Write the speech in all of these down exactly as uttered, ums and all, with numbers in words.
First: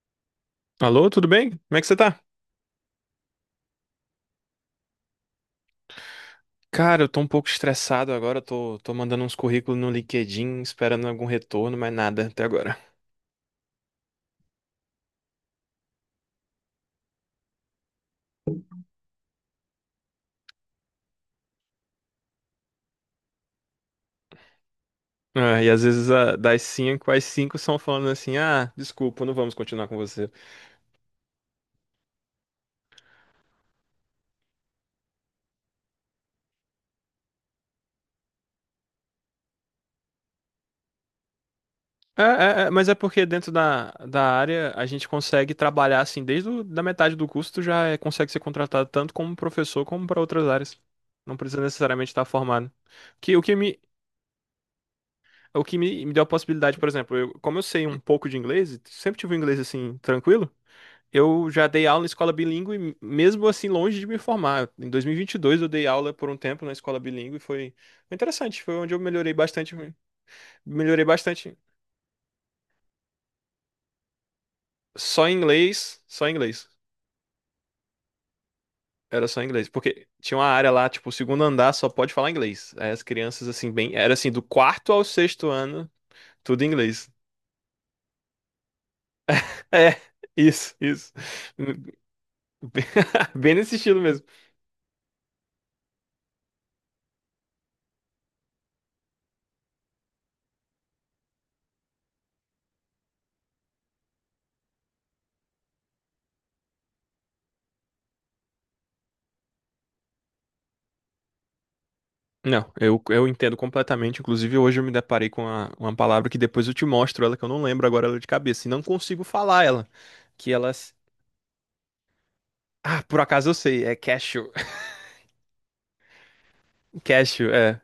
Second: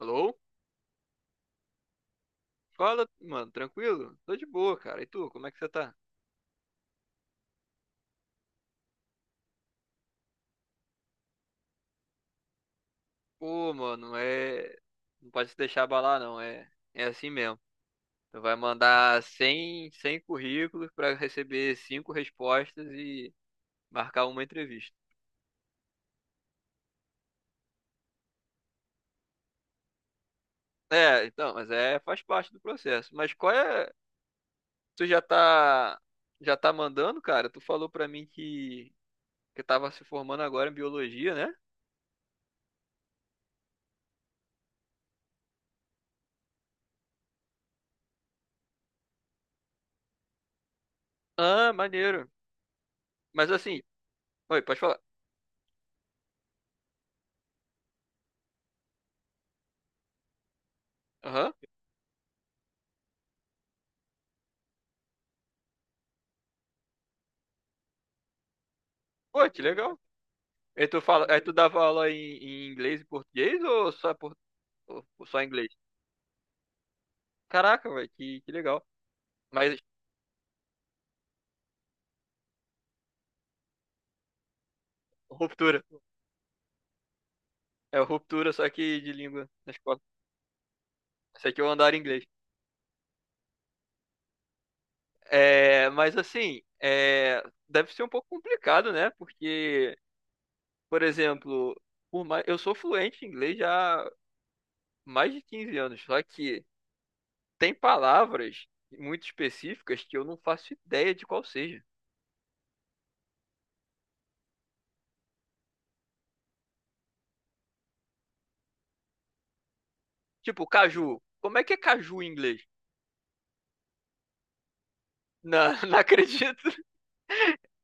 Alô? Alô, tudo bem? Como é que você tá? Fala, mano, tranquilo? Tô de boa, cara. E tu, como é que você tá? Cara, eu tô um pouco estressado agora, tô, tô mandando uns currículos no LinkedIn, esperando algum retorno, mas nada até agora. Pô, mano, é. Não pode se deixar abalar, não. É, é assim mesmo. Tu vai mandar cem, cem currículos pra receber cinco respostas e marcar uma entrevista. Ah, e às vezes ah, das cinco, as cinco são falando assim, ah, desculpa, não vamos continuar com você. É, então, mas é, faz parte do processo. Mas qual é. Tu já tá. Já tá mandando, cara? Tu falou pra mim que. Que tava se formando agora em biologia, né? É, é, é, mas é porque dentro da, da área a gente consegue trabalhar assim, desde o, da metade do curso tu já é- consegue ser contratado tanto como professor como para outras áreas. Não precisa Ah, necessariamente estar maneiro. formado. Que, o Mas que me, assim. Oi, pode falar. É O que me, me deu a possibilidade, por exemplo, eu- como eu sei um pouco de inglês, sempre tive um inglês assim, tranquilo. Eu Aham. já dei aula em escola bilíngue, mesmo assim, longe de me formar. Em dois mil e vinte e dois eu dei aula por um tempo na escola bilíngue e foi foi interessante, foi onde eu melhorei Pô, que bastante, legal. E tu melhorei fala, aí tu bastante. dava aula em, em inglês e português ou só, por, ou Só em só inglês? inglês, só em inglês. Caraca, velho, que, que legal. Era só em inglês, Mas porque tinha uma área lá, tipo, o segundo andar só pode falar inglês. Aí as crianças, assim, bem, era assim, do quarto ao sexto ruptura. ano, tudo em inglês. É ruptura, só que de língua na É, escola. isso, isso. Esse aqui é o andar em inglês. Bem nesse estilo mesmo. É, mas assim, é, deve ser um pouco complicado, né? Porque, por exemplo, por mais, eu sou fluente em inglês já há mais de quinze anos, só que tem palavras muito específicas que eu não faço ideia de qual seja. Não, eu, eu entendo completamente. Inclusive, hoje eu me deparei com uma, uma palavra que depois eu te mostro ela, que eu não lembro agora, ela é de cabeça. E não consigo falar ela. Que Tipo, elas. caju. Como é que é caju em inglês? Ah, por acaso eu sei. É cashew. Não, não acredito. Cashew, é.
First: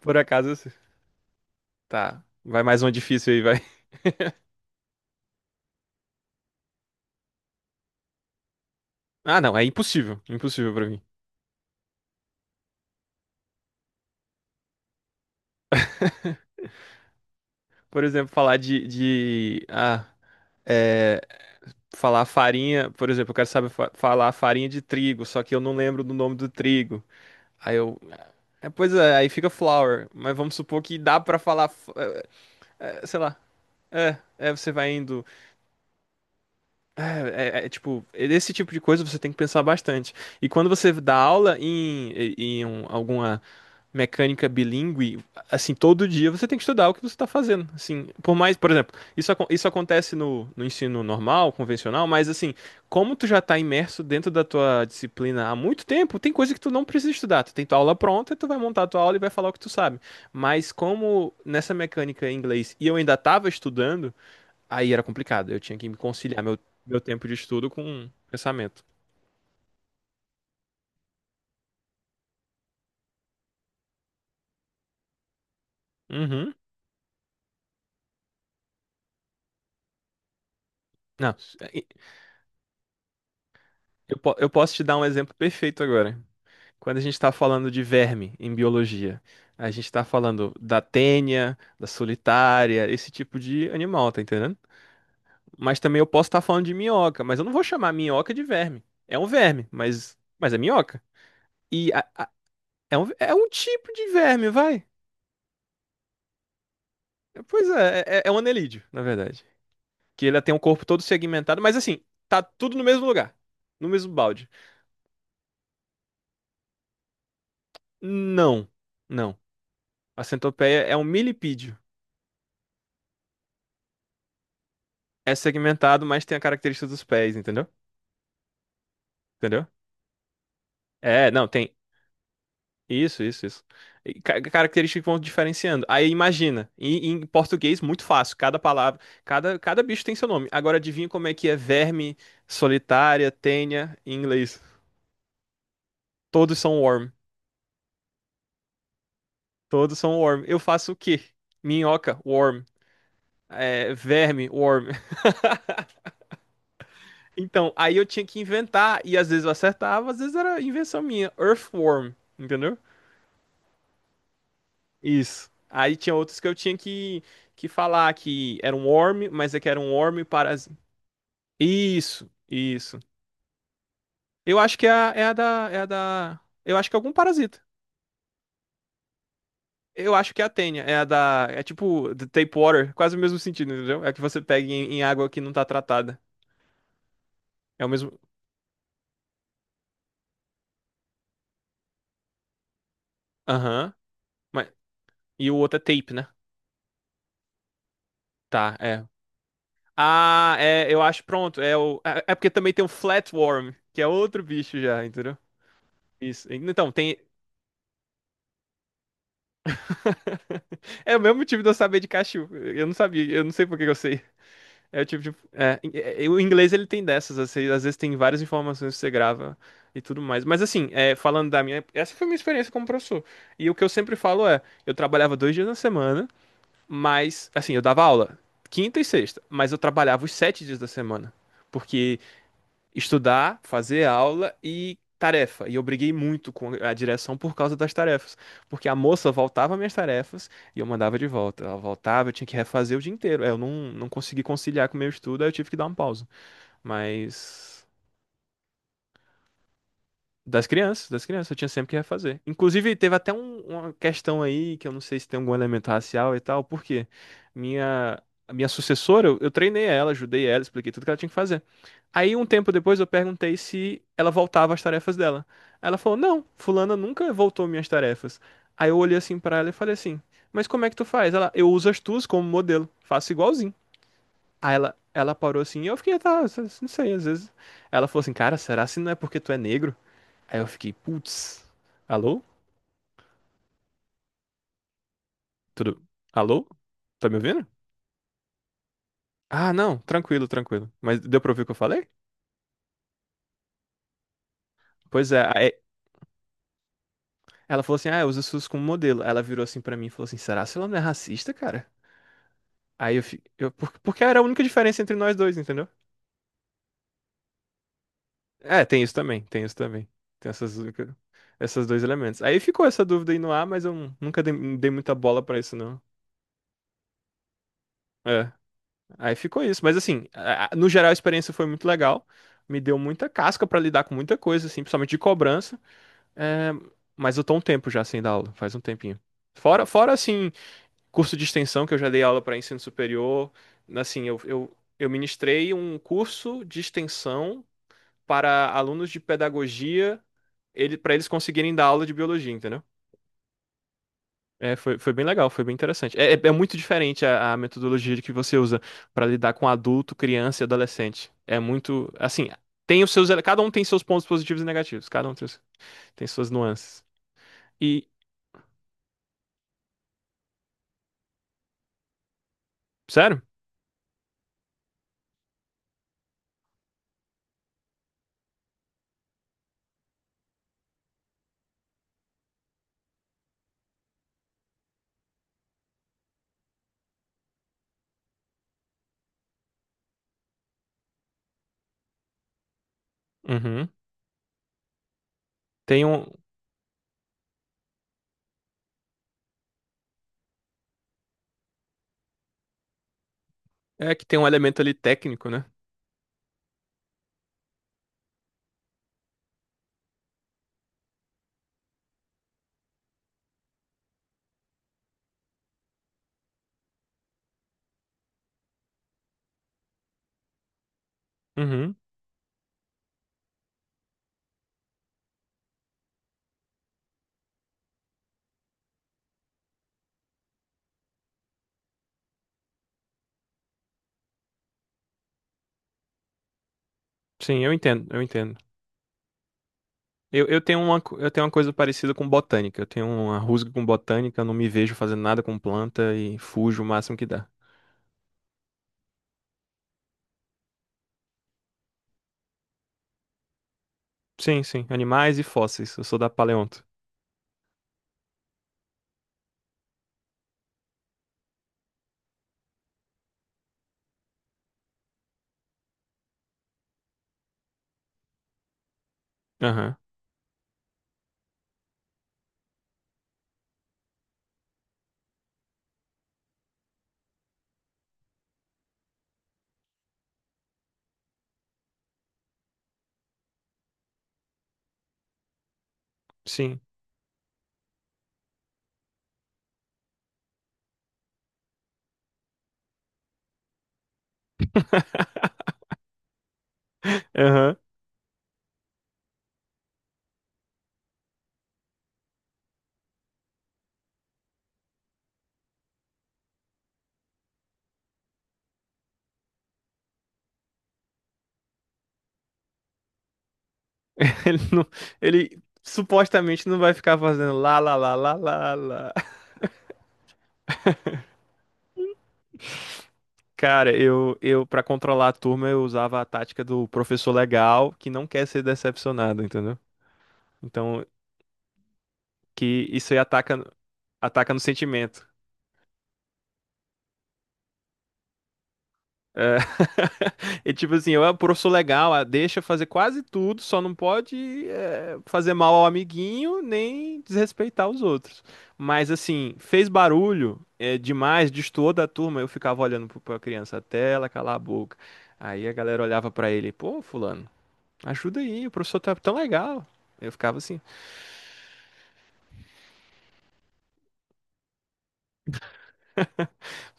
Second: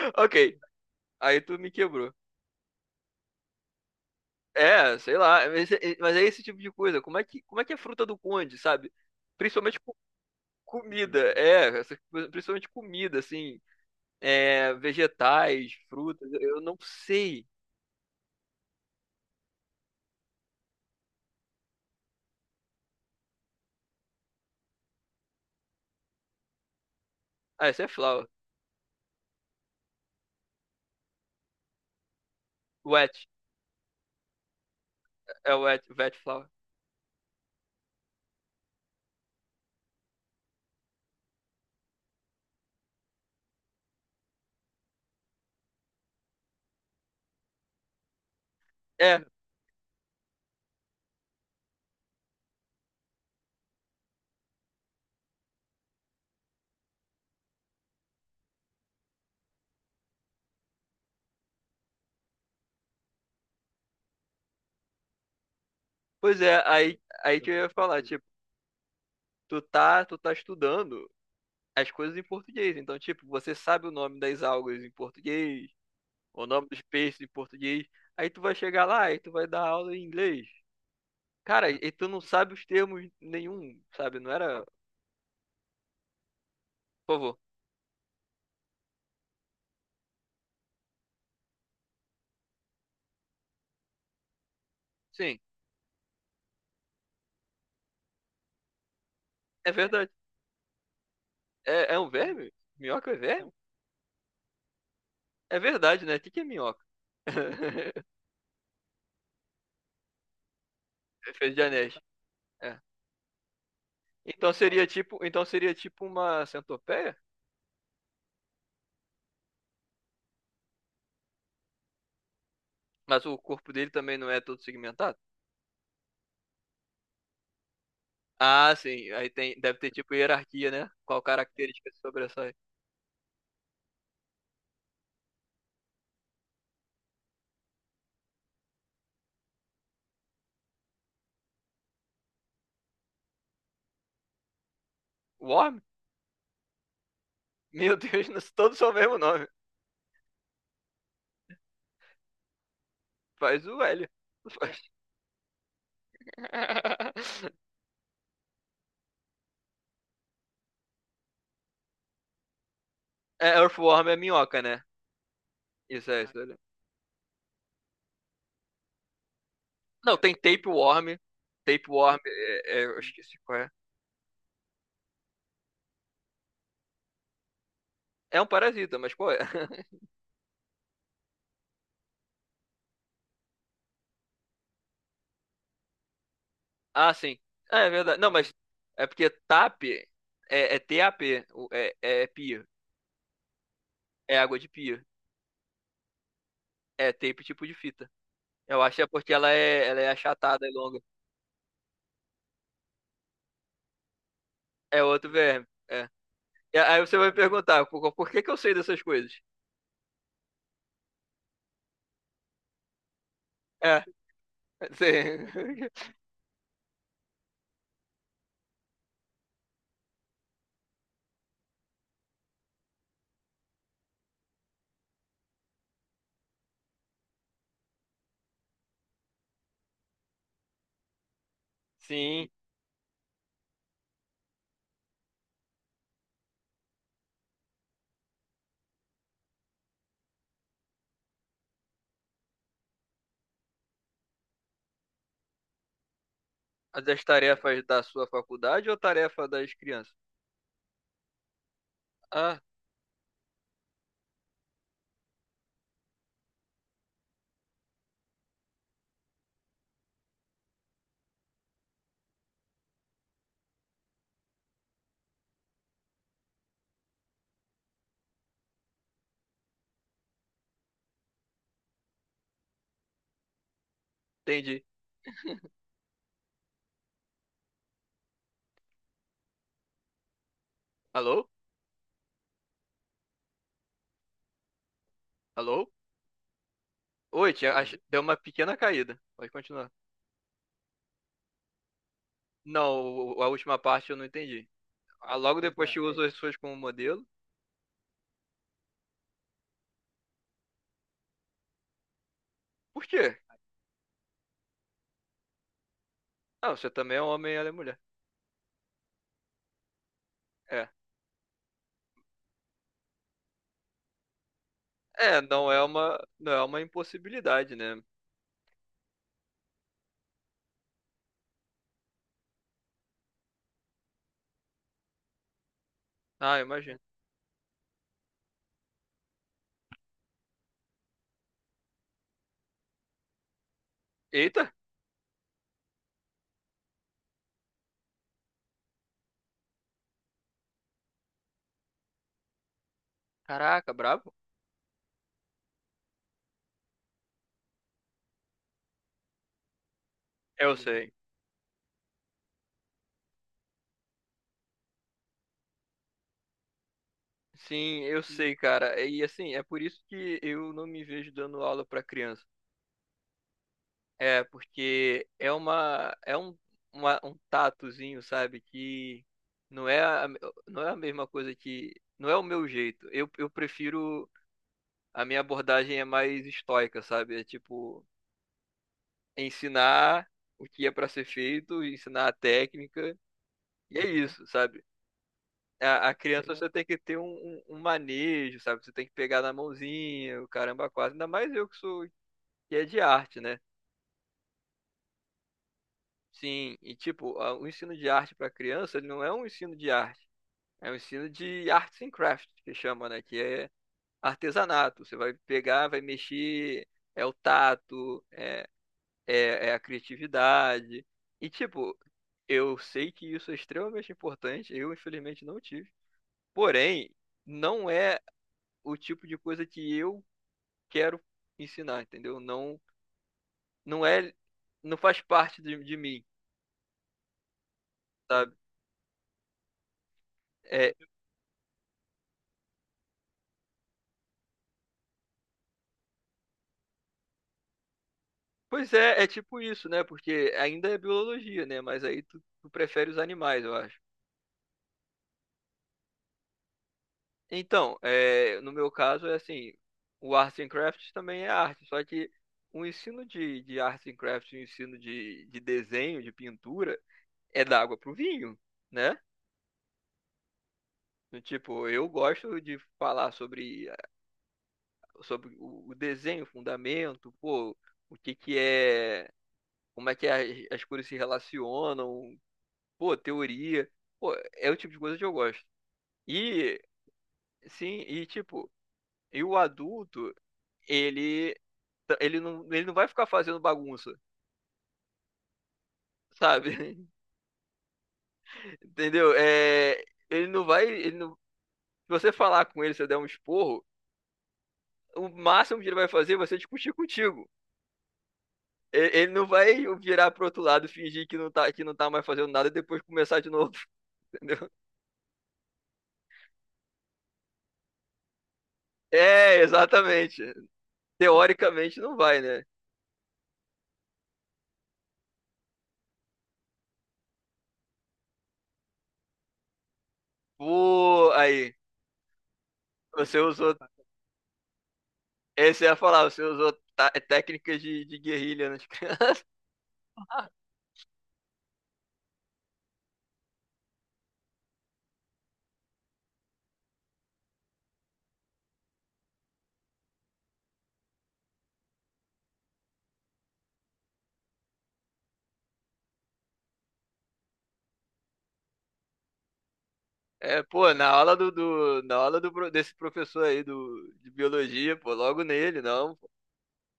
Por Ok, acaso eu sei. aí tu me quebrou. Tá. Vai mais uma difícil aí, vai. É, sei lá, mas é mas é esse tipo de coisa. Como é que, como é que é fruta do conde, sabe? Ah, não. É Principalmente co- impossível. Impossível pra mim. comida, é, essas coisas- principalmente comida, assim, é, vegetais, frutas, eu não sei. Por exemplo, falar de, de... Ah, é. Falar farinha. Por exemplo, eu quero saber fa- falar farinha de trigo, só que eu não lembro do nome do trigo. Ah, Aí esse é eu. flower, É, pois é, aí fica flower. Mas vamos supor que dá pra falar. F- é, é, wet, sei lá. É, é, você vai indo. é wet, wet flower. É, é, é, tipo, esse tipo de coisa você tem que pensar bastante. E quando você dá aula em, em um- alguma mecânica bilíngue, assim, todo dia você tem que estudar o que você está fazendo. Assim, por mais, por exemplo, É, isso, acon- isso acontece no, no ensino normal, convencional, mas assim, como tu já está imerso dentro da tua disciplina há muito tempo, tem coisa que tu não precisa estudar. Tu tem tua aula pronta, tu vai montar a tua aula e vai falar o que tu sabe. Mas como nessa mecânica em inglês, e eu ainda estava estudando, aí era complicado. Eu tinha que me pois conciliar meu, é, aí, meu tempo de aí que eu estudo ia falar, com tipo, pensamento. tu tá, tu tá estudando as coisas em português, então, tipo, você sabe o nome das algas em português, o Uhum. nome dos peixes em português, aí tu vai chegar lá e tu vai dar aula em inglês. Não, Cara, e tu não sabe os termos nenhum, eu, sabe? Não po- eu era. posso te dar um exemplo perfeito agora. Quando a gente Por está favor. falando de verme em biologia, a gente está falando da tênia, da solitária, esse tipo de animal, tá entendendo? Sim, Mas também eu posso estar falando de minhoca, mas eu não vou chamar minhoca de verme. É um verme, é verdade. mas, mas é minhoca. E É, é a- um a- verme? é um, Minhoca é é um verme? tipo de verme, vai. É verdade, né? O que que é minhoca? Pois é, é, é um anelídeo, na verdade. Que ele tem um corpo todo Fez segmentado, de mas anéis. assim, tá tudo É. no mesmo lugar, no mesmo balde. Então seria tipo, então seria tipo uma centopeia? Não, não. A centopeia é um milipídio. Mas o corpo dele também não é todo segmentado? É segmentado, mas tem a característica dos pés, entendeu? Ah, sim. Aí tem, Entendeu? deve ter tipo hierarquia, né? Qual É, não, tem. característica se sobressai? Isso, isso, isso. E ca- características que vão diferenciando. Aí imagina, em, em português, muito fácil. Cada palavra, cada, cada bicho tem seu nome. Agora adivinha como é que é verme, solitária, tênia, em inglês. Worm? Todos são worm. Meu Deus, nós- todos são o mesmo nome. Todos são worm. Eu faço o quê? Minhoca, worm. Faz o É, L. verme, worm. Faz- Então, aí eu tinha que inventar, e às vezes eu acertava, às vezes era invenção minha. Earthworm, entendeu? É, Earthworm é minhoca, né? Isso. Aí Isso tinha é outros que eu isso. tinha que, que falar que era um worm, mas é que era um Não, worm tem parasita. tapeworm. Tapeworm, Isso, é, é, isso. eu esqueci qual é. Eu acho que é a, é a da. É a da. Eu acho que é algum parasita. É um parasita, mas qual é? Eu acho que é a tênia. É a da. É tipo the tape water, quase o mesmo sentido, entendeu? É que você pega em, em água que não tá tratada. Ah, sim. Ah, É o é mesmo. verdade. Não, mas é porque TAP é, é TAP, o- é, é pia. Aham. É água de Mas. pia. E o outro é tape, né? É tape tipo de fita. Tá, Eu acho que é. é porque ela é, ela é Ah, achatada e é, longa. eu acho pronto. É, o, é é porque também tem o Flatworm, que é outro bicho É já, outro entendeu? verme. É. Isso. E Então, aí tem. você vai me perguntar, por, por que que eu sei dessas coisas? É o mesmo motivo de eu saber de cachorro. Eu não sabia, eu não sei por que que eu É, sei. É o tipo de. sim. É, é, é, o inglês ele tem dessas, assim, às vezes tem várias informações que você grava e tudo mais. Mas assim, é, falando da minha. Essa foi a minha experiência como professor. E o que eu sempre falo é: eu trabalhava dois dias na semana, mas. Assim, eu dava aula quinta e sexta, mas eu trabalhava os sete dias da semana. Porque Sim. estudar, fazer aula e tarefa. E eu briguei muito com a direção por causa das tarefas, porque a moça voltava minhas tarefas e eu mandava de volta. Ela voltava, eu tinha que refazer o dia inteiro. Aí eu não, não consegui conciliar com o meu estudo, aí eu tive que dar uma pausa. As das tarefas Mas da sua faculdade ou tarefa das crianças? das crianças, das crianças, eu tinha sempre que refazer. Ah, Inclusive, teve até um- uma questão aí, que eu não sei se tem algum elemento racial e tal, porque minha, a minha sucessora, eu, eu treinei ela, ajudei ela, expliquei tudo que ela tinha que fazer. Aí, um tempo depois, eu perguntei se ela voltava às tarefas dela. Ela falou, não, fulana nunca voltou minhas tarefas. Aí eu olhei assim pra ela e falei assim, mas como é que tu faz? Ela, eu uso as tuas como modelo, faço igualzinho. Aí entendi. ela, ela parou assim, e eu fiquei, tá, não sei, às vezes. Ela falou assim, cara, será se não é porque tu é negro? Aí eu fiquei, Alô? putz, alô? Alô? Tudo? Alô? Tá me Oi, ouvindo? tinha, ach- deu uma pequena caída. Pode Ah, continuar. não, tranquilo, tranquilo. Mas deu pra ouvir o que eu falei? Não, o- a última parte eu não entendi. Pois Ah, é, logo aí depois que usa as suas como modelo. ela falou assim, ah, usa SUS como modelo. Ela virou assim pra mim e falou assim, será que ela não é racista, cara? Por Aí eu quê? fiquei, eu, por- porque era a única diferença entre nós dois, entendeu? Ah, você também é um homem e ela é mulher. É, tem isso também, tem isso também. Tem essas, É. única- esses dois elementos. Aí ficou essa dúvida aí no ar, mas eu nunca dei, dei muita É, bola pra não isso, é não. uma, não é uma impossibilidade, né? É. Aí ficou isso. Mas assim, a- a- no geral a experiência foi muito legal. Me deu muita casca pra lidar com muita coisa, assim, principalmente de cobrança. Ah, É. imagina. Mas eu tô um tempo já sem dar aula, faz um tempinho. Fora, fora assim, curso de extensão que eu já dei aula para ensino superior. Assim, eu, Eita! eu, eu ministrei um curso de extensão para alunos de pedagogia, ele, para eles conseguirem dar aula de biologia, entendeu? Caraca, brabo. É, foi, foi bem legal, foi bem interessante. É, é- é muito diferente a, a metodologia de que você usa para lidar com adulto, criança e Eu sei. adolescente. É muito, assim, tem os seus, ele- cada um tem seus pontos positivos e negativos, cada um tem, os- tem suas nuances. Sim, E, eu sei, cara. E assim, é por isso que eu não me vejo dando aula pra criança. sério? É, porque é uma é um, uma- um tatozinho, sabe, que não é a, não é a mesma coisa, que não é o meu jeito. Eu, eu prefiro, a minha abordagem é mais estoica, sabe? É tipo ensinar o que é pra ser feito, ensinar a técnica, Uhum. e é isso, sabe? Tem A, a um, criança você tem que ter um, um, um manejo, sabe? Você tem que pegar na mãozinha, o caramba quase, ainda mais eu que sou que é de arte, né? é que tem um elemento ali técnico, né? Sim, e tipo, a- o ensino de arte para criança, ele não é um ensino de arte, é um ensino de arts and crafts, que chama, né, que é artesanato. Você vai pegar, vai mexer, é o tato, é, é, é a criatividade. E Uhum. tipo, eu sei que isso é extremamente importante, eu infelizmente não tive. Porém, não é o tipo de coisa que eu quero ensinar, entendeu? Não, não é, não faz parte de, de mim, Sim, eu entendo, eu sabe? entendo. Eu, eu tenho É, uma, co- eu tenho uma coisa parecida com botânica. Eu tenho uma rusga com botânica, eu não me vejo fazendo nada com planta e fujo o máximo que dá. pois é, é tipo isso, né? Porque ainda é biologia, né? Mas aí tu, tu prefere os animais, eu acho. Sim, sim, animais e fósseis. Eu sou da paleonto. Então, é, no meu caso, é assim, o Arts and Crafts também é arte, só que o ensino de, de Arts and Crafts, o ensino de, de desenho, de pintura, é da água pro vinho, né? Aham. Do tipo, eu gosto de falar sobre, sobre o o desenho, o fundamento, pô, o que que é, como é que as as cores se relacionam, pô, teoria. Pô, é o tipo de coisa que eu gosto. Sim. E sim, e tipo, e o adulto, ele ele não, ele não vai ficar fazendo bagunça, sabe? Aham. Entendeu? É, ele não vai, ele não, se você falar com ele, se você der um esporro, o máximo que ele vai fazer é você discutir contigo. E- ele não vai virar pro outro lado, fingir que não tá, que não tá mais fazendo nada e depois começar de novo, Ele entendeu? não, ele supostamente não vai ficar fazendo lá, lá, lá, lá, lá, lá. É, exatamente. Teoricamente não vai, né? Cara, eu, eu para controlar a turma, eu usava a tática do professor legal que não quer ser decepcionado, entendeu? Então, Pô, aí, que isso aí você ataca, usou ataca no sentimento. Esse ia falar, você usou tá- técnicas de, de guerrilha nas crianças. É, e tipo assim, eu, é pô, professor legal, ah, deixa fazer quase tudo, só não pode eh, fazer mal ao amiguinho nem desrespeitar os outros. Mas assim, fez barulho eh, demais, destoou da turma, eu ficava olhando pro- pra criança até ela calar a boca. Aí a galera olhava pra ele, pô, fulano, ajuda aí, o professor tá tão legal. Eu ficava É, assim. pô, na aula do, do- na aula do, pro- desse professor aí do, de biologia, pô, logo nele, não. Pô.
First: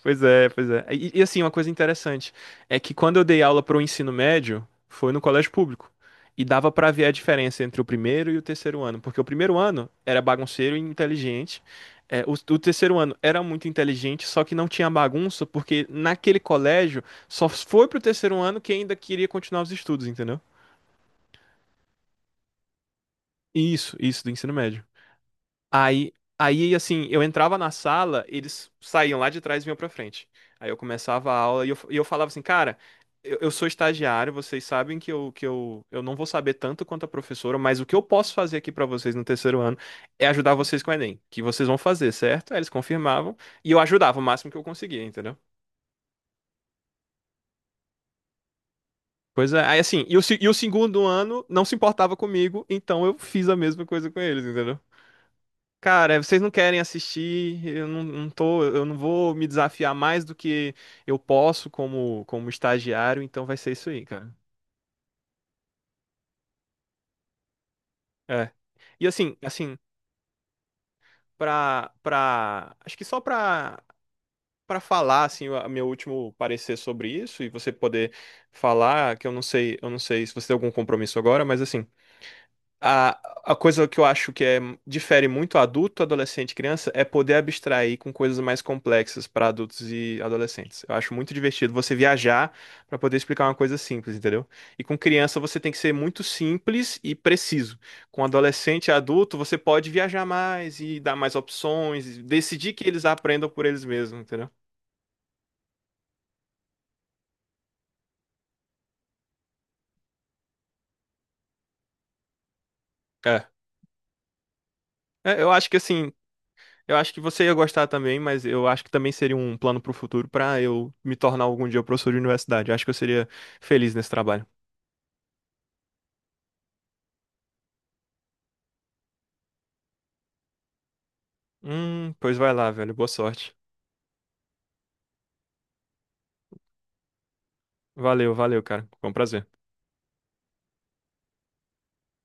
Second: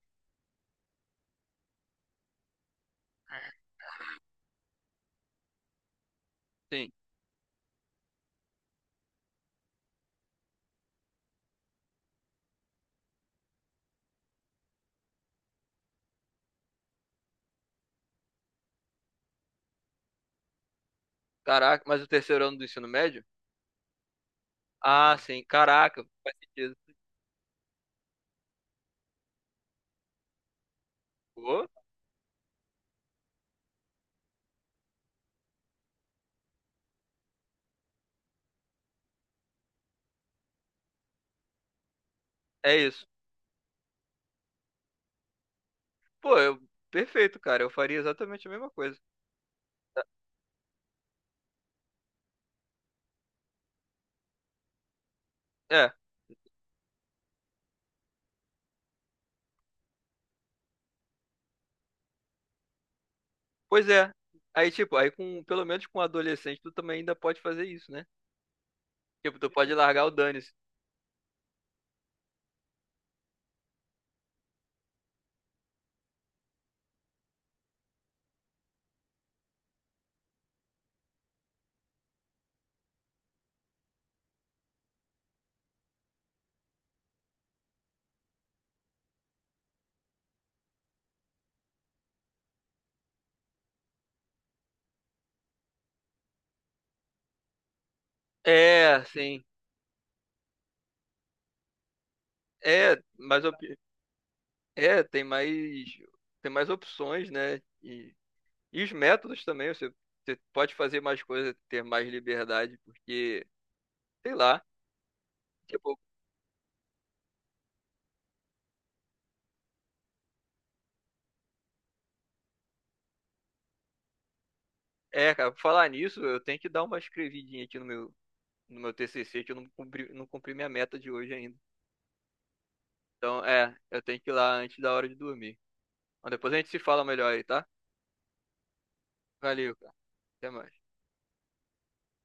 Pois é, pois é. E, e, assim, uma coisa interessante é que quando eu dei aula para o ensino médio, foi no colégio público. E dava para Sim. ver a diferença entre o primeiro e o terceiro ano, porque o primeiro ano era bagunceiro e inteligente. É, o, o terceiro ano era muito inteligente, só que não tinha bagunça, porque naquele colégio só foi pro terceiro ano quem ainda queria continuar os estudos, entendeu? Caraca, mas o terceiro ano do ensino médio? Isso, isso do ensino médio. Ah, sim, caraca, Aí, faz aí, sentido. assim, eu entrava na sala, eles saíam lá de trás e vinham pra frente. Aí eu começava a aula Pô, e eu, e eu falava assim, cara, eu, eu sou estagiário, vocês sabem que, eu, que eu, eu não vou saber tanto quanto a professora, mas o que eu posso fazer aqui pra vocês no terceiro ano é ajudar vocês com o Enem, que vocês vão fazer, certo? Aí eles é isso. confirmavam e eu ajudava o máximo que eu conseguia, entendeu? Pô, eu, perfeito, cara, eu faria exatamente a mesma coisa. Pois é, aí assim, e o, se- e o segundo ano não se importava comigo, então eu fiz a mesma coisa com eles, entendeu? É, Cara, é, vocês não querem assistir, eu não, não tô, eu não vou me desafiar mais do que eu posso como, como estagiário, então vai ser pois isso aí, é. cara. Aí, tipo, aí com, pelo menos com um adolescente, tu também ainda pode fazer isso, né? É. E assim, Tipo, tu pode assim, largar o dane-se. pra, pra, acho que só pra, pra falar, assim, o meu último parecer sobre isso e você poder falar, que eu não sei, eu não sei se você tem algum compromisso agora, mas assim, A, a coisa que eu acho que é, difere muito adulto, adolescente e criança é poder abstrair com coisas mais complexas para adultos e adolescentes. Eu acho muito divertido você viajar para poder explicar uma coisa simples, entendeu? E com criança você tem que ser muito simples e preciso. Com adolescente e É, adulto sim. você pode viajar mais e dar mais opções, e decidir que É, eles mas aprendam eu, por eles mesmos, entendeu? é, tem mais, tem mais opções, né? E, e, os métodos também, você, você pode fazer mais coisas, ter mais liberdade, porque, É. sei lá, É, eu acho que tipo, assim, eu acho que você ia gostar também, mas eu acho que também seria um plano pro futuro pra eu me tornar algum dia professor de universidade. Acho que eu seria feliz nesse trabalho. é, cara, falar nisso, eu tenho que dar uma escrevidinha aqui no meu, no meu T C C, que eu não cumpri, não cumpri minha meta de hoje ainda. Hum, pois vai lá, velho. Boa Então, sorte. é, eu tenho que ir lá antes da hora de dormir. Mas depois a gente se fala melhor aí, tá? Valeu, valeu, cara. Foi um prazer. Valeu, cara. Até mais.